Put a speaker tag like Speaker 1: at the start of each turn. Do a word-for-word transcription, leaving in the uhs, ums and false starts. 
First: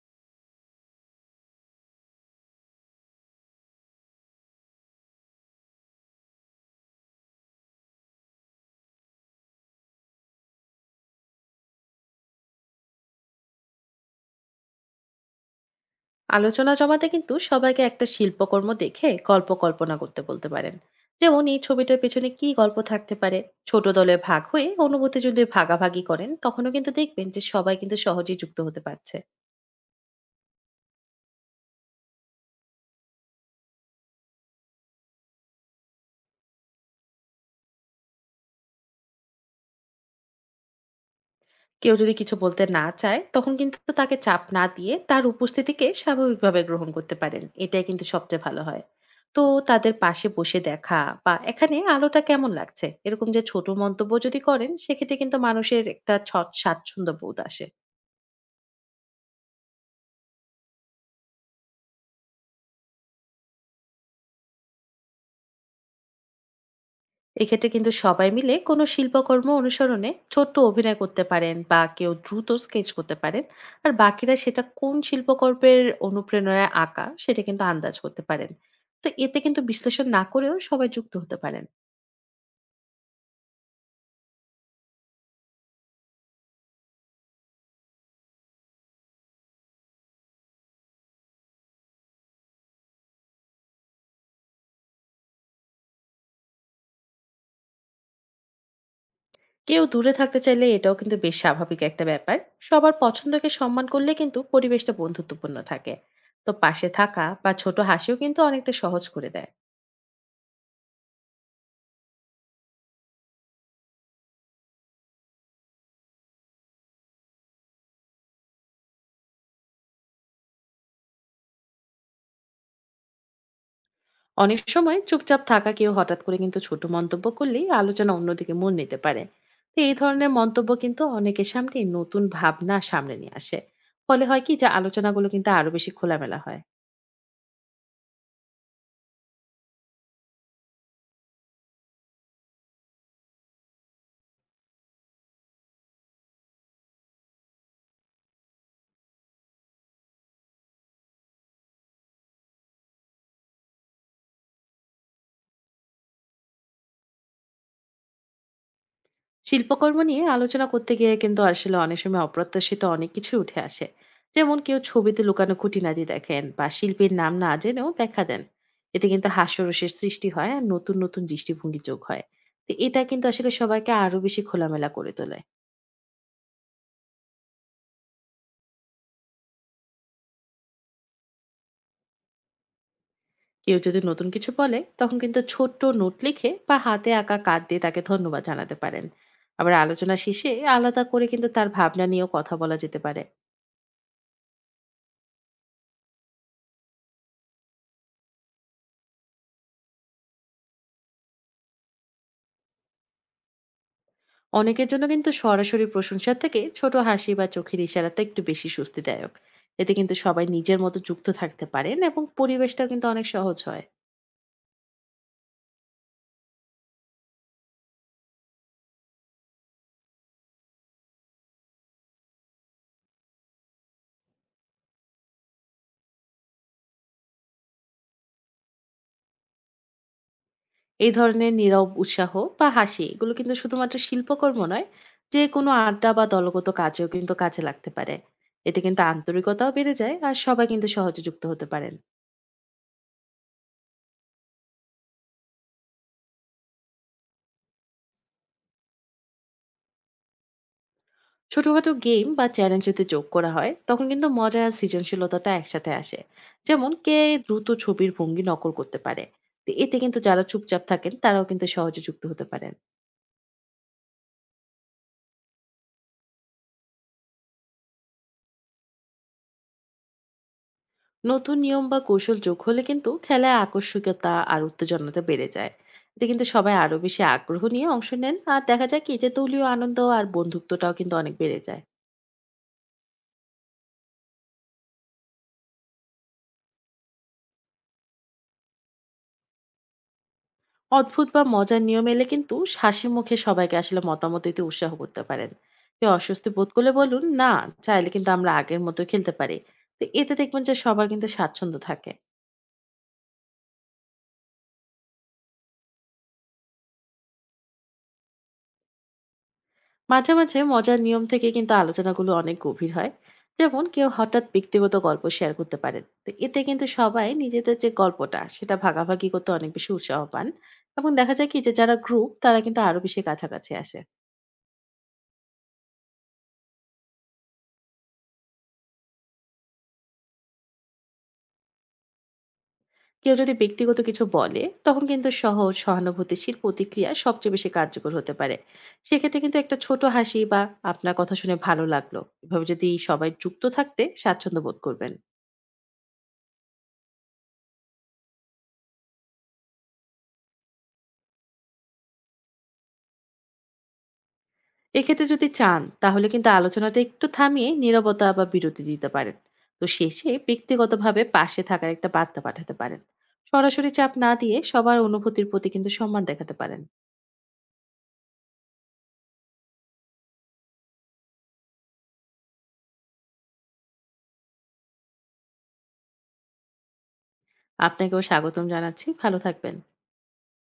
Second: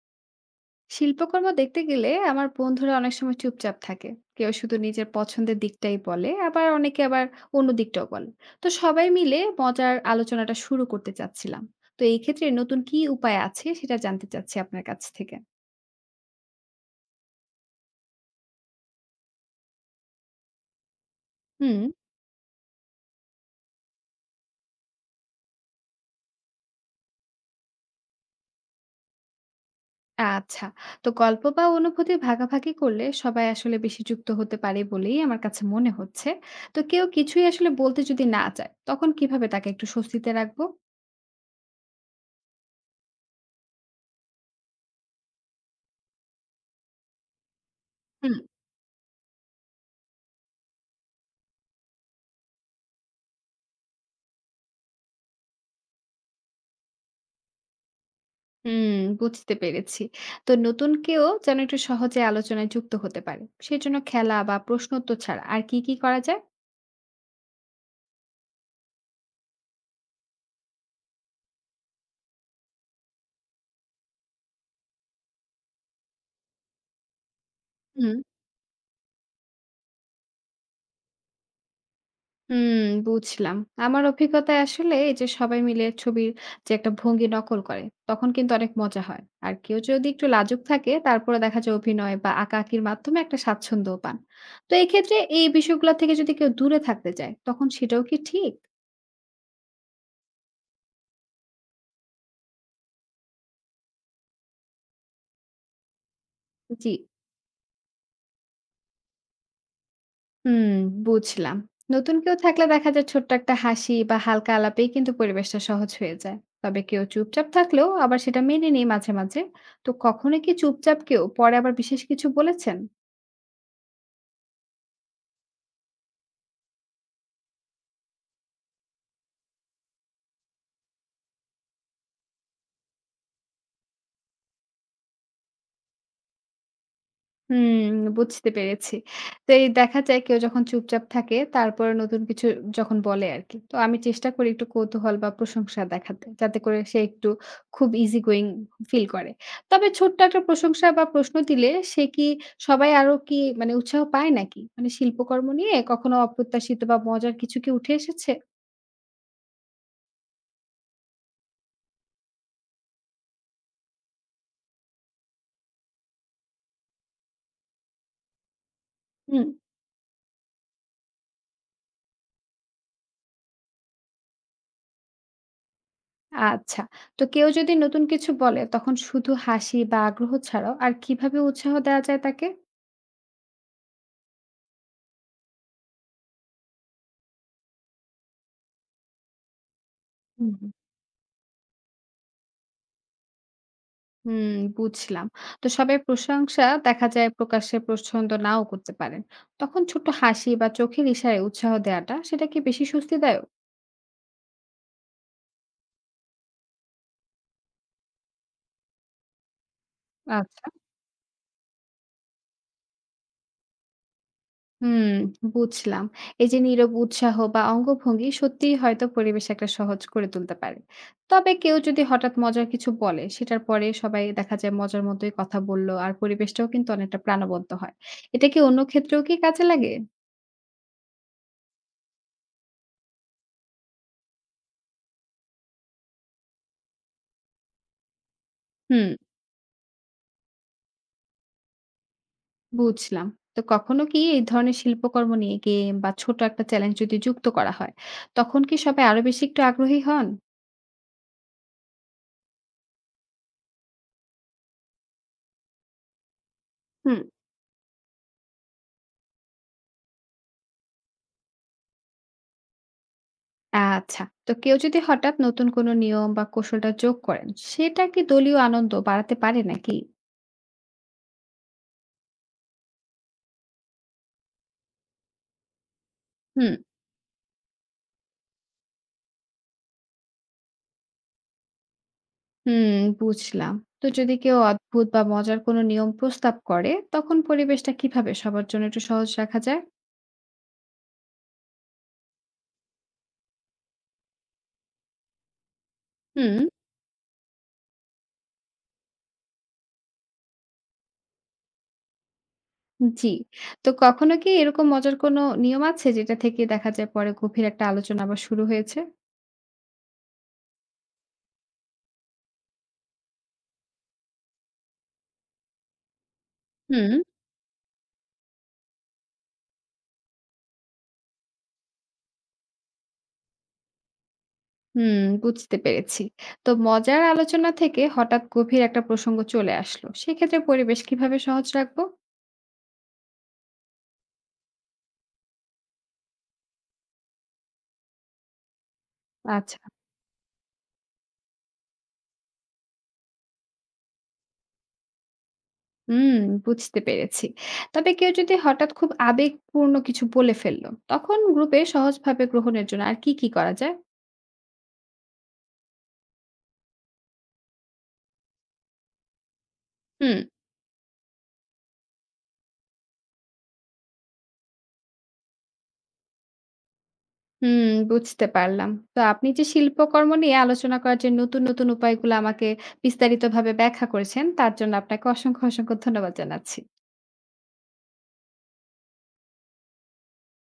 Speaker 1: শিল্পকর্ম দেখতে গেলে আমার বন্ধুরা অনেক সময় চুপচাপ থাকে। কেউ শুধু নিজের পছন্দের দিকটাই বলে, আবার অনেকে আবার অন্য দিকটাও বলে। তো সবাই মিলে মজার আলোচনাটা শুরু করতে চাচ্ছিলাম। তো এই ক্ষেত্রে নতুন কি উপায় আছে সেটা জানতে চাচ্ছি আপনার কাছ থেকে।
Speaker 2: আলোচনা জমাতে কিন্তু সবাইকে একটা শিল্পকর্ম দেখে গল্প কল্পনা করতে বলতে পারেন। যেমন, এই
Speaker 1: হুম।
Speaker 2: ছবিটার পেছনে কি গল্প থাকতে পারে। ছোট দলে ভাগ হয়ে অনুভূতি যদি ভাগাভাগি করেন, তখনও কিন্তু দেখবেন যে সবাই কিন্তু সহজেই যুক্ত হতে পারছে।
Speaker 1: আচ্ছা। তো গল্প বা অনুভূতি ভাগাভাগি করলে সবাই আসলে বেশি যুক্ত হতে পারে বলেই আমার কাছে মনে হচ্ছে। তো কেউ কিছুই আসলে বলতে যদি না চায়, তখন কিভাবে তাকে একটু স্বস্তিতে রাখবো?
Speaker 2: কেউ যদি কিছু বলতে না চায়, তখন কিন্তু তাকে চাপ না দিয়ে তার উপস্থিতিকে স্বাভাবিকভাবে গ্রহণ করতে পারেন, এটাই কিন্তু সবচেয়ে ভালো হয়। তো তাদের পাশে বসে দেখা, বা এখানে আলোটা কেমন লাগছে, এরকম যে ছোট মন্তব্য যদি করেন, সেক্ষেত্রে কিন্তু মানুষের একটা স্বচ্ছ- স্বাচ্ছন্দ্য বোধ আসে।
Speaker 1: হুম, বুঝতে পেরেছি। তো নতুন কেউ যেন একটু সহজে আলোচনায় যুক্ত হতে পারে, সেজন্য খেলা বা প্রশ্নোত্তর ছাড়া আর কি, কি করা যায়?
Speaker 2: এক্ষেত্রে কিন্তু সবাই মিলে কোনো শিল্পকর্ম অনুসরণে ছোট্ট অভিনয় করতে পারেন, বা কেউ দ্রুত স্কেচ করতে পারেন। আর বাকিরা সেটা কোন শিল্পকর্মের অনুপ্রেরণায় আঁকা, সেটা কিন্তু আন্দাজ
Speaker 1: হুম।
Speaker 2: করতে পারেন। তো এতে কিন্তু বিশ্লেষণ না করেও সবাই যুক্ত হতে পারেন।
Speaker 1: হুম, বুঝলাম। আমার অভিজ্ঞতায় আসলে এই যে সবাই মিলে ছবির যে একটা ভঙ্গি নকল করে, তখন কিন্তু অনেক মজা হয়। আর কেউ যদি একটু লাজুক থাকে, তারপরে দেখা যায় অভিনয় বা আঁকাআঁকির মাধ্যমে একটা স্বাচ্ছন্দ্য পান। তো এক্ষেত্রে এই বিষয়গুলো থেকে যদি কেউ দূরে থাকতে চায়, তখন সেটাও কি ঠিক?
Speaker 2: কেউ দূরে থাকতে চাইলে এটাও কিন্তু বেশ স্বাভাবিক একটা ব্যাপার। সবার পছন্দকে সম্মান করলে কিন্তু পরিবেশটা বন্ধুত্বপূর্ণ থাকে। তো পাশে
Speaker 1: জি।
Speaker 2: থাকা বা ছোট হাসিও কিন্তু অনেকটা সহজ করে দেয়।
Speaker 1: হুম, বুঝলাম। নতুন কেউ থাকলে দেখা যায় ছোট্ট একটা হাসি বা হালকা আলাপেই কিন্তু পরিবেশটা সহজ হয়ে যায়। তবে কেউ চুপচাপ থাকলেও আবার সেটা মেনে নিই মাঝে, মাঝে। তো কখনো কি চুপচাপ কেউ পরে আবার বিশেষ কিছু বলেছেন?
Speaker 2: অনেক সময় চুপচাপ থাকা কেউ হঠাৎ করে কিন্তু ছোট মন্তব্য করলেই আলোচনা অন্যদিকে মন নিতে পারে। তো এই ধরনের মন্তব্য কিন্তু অনেকের সামনে নতুন ভাবনা সামনে নিয়ে আসে। ফলে হয় কি যে আলোচনাগুলো কিন্তু আরো বেশি খোলামেলা হয়।
Speaker 1: হুম, বুঝতে পেরেছি। তো এই দেখা যায় কেউ যখন চুপচাপ থাকে তারপরে নতুন কিছু যখন বলে আরকি। তো আমি চেষ্টা করি একটু কৌতূহল বা প্রশংসা দেখাতে, যাতে করে সে একটু খুব easy going ফিল করে। তবে ছোট্ট একটা প্রশংসা বা প্রশ্ন দিলে সে কি সবাই আরো কি মানে উৎসাহ পায় নাকি? মানে শিল্পকর্ম নিয়ে কখনো অপ্রত্যাশিত বা মজার কিছু কি উঠে এসেছে?
Speaker 2: শিল্পকর্ম নিয়ে আলোচনা করতে গিয়ে কিন্তু আসলে অনেক সময় অপ্রত্যাশিত অনেক কিছু উঠে আসে। যেমন কেউ ছবিতে লুকানো খুঁটিনাটি দেখেন, বা শিল্পীর নাম না জেনেও ব্যাখ্যা দেন। এতে কিন্তু
Speaker 1: হুম,
Speaker 2: হাস্যরসের সৃষ্টি হয়, আর নতুন নতুন দৃষ্টিভঙ্গি যোগ হয়। তো এটা কিন্তু আসলে সবাইকে আরো বেশি খোলামেলা করে তোলে।
Speaker 1: আচ্ছা। তো কেউ যদি নতুন কিছু বলে তখন শুধু হাসি বা আগ্রহ ছাড়াও আর কিভাবে উৎসাহ দেওয়া যায় তাকে?
Speaker 2: কেউ যদি নতুন কিছু বলে, তখন কিন্তু ছোট্ট নোট লিখে বা হাতে আঁকা কার্ড দিয়ে তাকে ধন্যবাদ জানাতে পারেন। আবার আলোচনা শেষে আলাদা করে কিন্তু তার ভাবনা নিয়েও কথা বলা যেতে পারে।
Speaker 1: হুম, বুঝলাম। তো সবাই প্রশংসা দেখা যায় প্রকাশ্যে পছন্দ নাও করতে পারেন। তখন ছোট্ট হাসি বা চোখের ইশারায় উৎসাহ দেওয়াটা সেটা কি বেশি স্বস্তিদায়ক?
Speaker 2: অনেকের জন্য কিন্তু সরাসরি প্রশংসা থেকে ছোট হাসি বা চোখের ইশারাটা একটু বেশি স্বস্তিদায়ক। এতে কিন্তু সবাই
Speaker 1: আচ্ছা।
Speaker 2: নিজের মতো যুক্ত থাকতে পারেন এবং পরিবেশটা কিন্তু অনেক সহজ হয়।
Speaker 1: হুম, বুঝলাম। এই যে নীরব উৎসাহ বা অঙ্গভঙ্গি সত্যিই হয়তো পরিবেশ একটা সহজ করে তুলতে পারে। তবে কেউ যদি হঠাৎ মজার কিছু বলে সেটার পরে সবাই দেখা যায় মজার মতোই কথা বলল, আর পরিবেশটাও কিন্তু অনেকটা প্রাণবন্ত হয়। এটা কি অন্য ক্ষেত্রেও কি কাজে লাগে?
Speaker 2: এই ধরনের নীরব উৎসাহ বা হাসি, এগুলো কিন্তু শুধুমাত্র শিল্পকর্ম নয়, যে কোনো আড্ডা বা দলগত কাজেও কিন্তু কাজে লাগতে পারে। এতে কিন্তু
Speaker 1: হুম।
Speaker 2: আন্তরিকতাও বেড়ে যায়, আর সবাই কিন্তু সহজে যুক্ত হতে পারেন।
Speaker 1: বুঝলাম। তো কখনো কি এই ধরনের শিল্পকর্ম নিয়ে গেম বা ছোট একটা চ্যালেঞ্জ যদি যুক্ত করা হয়, তখন কি সবাই আরো বেশি একটু আগ্রহী হন?
Speaker 2: ছোটখাটো গেম বা চ্যালেঞ্জ যদি যোগ করা হয়, তখন কিন্তু মজা আর সৃজনশীলতাটা একসাথে আসে। যেমন কে
Speaker 1: হুম,
Speaker 2: দ্রুত ছবির ভঙ্গি নকল করতে পারে। তো এতে কিন্তু যারা চুপচাপ থাকেন তারাও কিন্তু সহজে যুক্ত হতে পারেন।
Speaker 1: আচ্ছা। তো কেউ যদি হঠাৎ নতুন কোনো নিয়ম বা কৌশলটা যোগ করেন, সেটা কি দলীয় আনন্দ বাড়াতে পারে নাকি?
Speaker 2: নতুন নিয়ম বা কৌশল যোগ হলে কিন্তু খেলায় আকস্মিকতা আর উত্তেজনাটা বেড়ে যায়। এতে কিন্তু
Speaker 1: হুম।
Speaker 2: সবাই আরো বেশি আগ্রহ নিয়ে অংশ নেন, আর দেখা যায় কি যে দলীয় আনন্দ আর বন্ধুত্বটাও কিন্তু অনেক বেড়ে যায়।
Speaker 1: হুম, বুঝলাম। তো যদি কেউ অদ্ভুত বা মজার কোনো নিয়ম প্রস্তাব করে, তখন পরিবেশটা কিভাবে সবার জন্য একটু সহজ রাখা যায়?
Speaker 2: অদ্ভুত বা মজার নিয়ম এলে কিন্তু হাসি মুখে সবাইকে আসলে মতামত দিতে উৎসাহ করতে পারেন। কেউ অস্বস্তি
Speaker 1: হুম।
Speaker 2: বোধ করলে বলুন না, চাইলে কিন্তু আমরা আগের মতো খেলতে পারি। তো এতে দেখবেন যে সবার কিন্তু স্বাচ্ছন্দ্য থাকে।
Speaker 1: জি। তো কখনো কি এরকম মজার কোনো নিয়ম আছে যেটা থেকে দেখা যায় পরে গভীর একটা আলোচনা আবার শুরু হয়েছে?
Speaker 2: মাঝে, মাঝে মজার নিয়ম থেকে কিন্তু আলোচনাগুলো অনেক গভীর হয়। যেমন কেউ হঠাৎ ব্যক্তিগত গল্প শেয়ার করতে পারেন। তো এতে কিন্তু
Speaker 1: হুম,
Speaker 2: সবাই নিজেদের যে গল্পটা সেটা ভাগাভাগি করতে অনেক বেশি উৎসাহ পান। এবং দেখা যায় কি যে যারা গ্রুপ তারা কিন্তু আরো বেশি কাছাকাছি আসে।
Speaker 1: হুম, বুঝতে পেরেছি। তো মজার আলোচনা থেকে হঠাৎ গভীর একটা প্রসঙ্গ চলে আসলো। সেক্ষেত্রে পরিবেশ কিভাবে সহজ রাখবো?
Speaker 2: কেউ যদি ব্যক্তিগত কিছু বলে, তখন কিন্তু সহজ সহানুভূতিশীল প্রতিক্রিয়া সবচেয়ে বেশি কার্যকর হতে পারে। সেক্ষেত্রে কিন্তু একটা
Speaker 1: আচ্ছা,
Speaker 2: ছোট হাসি বা আপনার কথা শুনে ভালো লাগলো। এভাবে যদি সবাই যুক্ত থাকতে স্বাচ্ছন্দ্য বোধ করবেন।
Speaker 1: হুম, বুঝতে পেরেছি। তবে কেউ যদি হঠাৎ খুব আবেগপূর্ণ কিছু বলে ফেললো, তখন গ্রুপে সহজভাবে গ্রহণের জন্য আর কি, কি করা যায়?
Speaker 2: এক্ষেত্রে যদি চান তাহলে কিন্তু আলোচনাটা একটু থামিয়ে নীরবতা বা বিরতি দিতে পারেন। তো শেষে
Speaker 1: হুম,
Speaker 2: ব্যক্তিগতভাবে পাশে থাকার একটা বার্তা পাঠাতে পারেন। সরাসরি চাপ না দিয়ে সবার অনুভূতির প্রতি কিন্তু সম্মান দেখাতে পারেন।
Speaker 1: হুম, বুঝতে পারলাম। তো আপনি যে শিল্পকর্ম নিয়ে আলোচনা করার যে নতুন, নতুন উপায়গুলো আমাকে বিস্তারিতভাবে ব্যাখ্যা করেছেন, তার জন্য আপনাকে অসংখ্য, অসংখ্য ধন্যবাদ জানাচ্ছি।
Speaker 2: আপনাকেও স্বাগতম জানাচ্ছি, ভালো থাকবেন।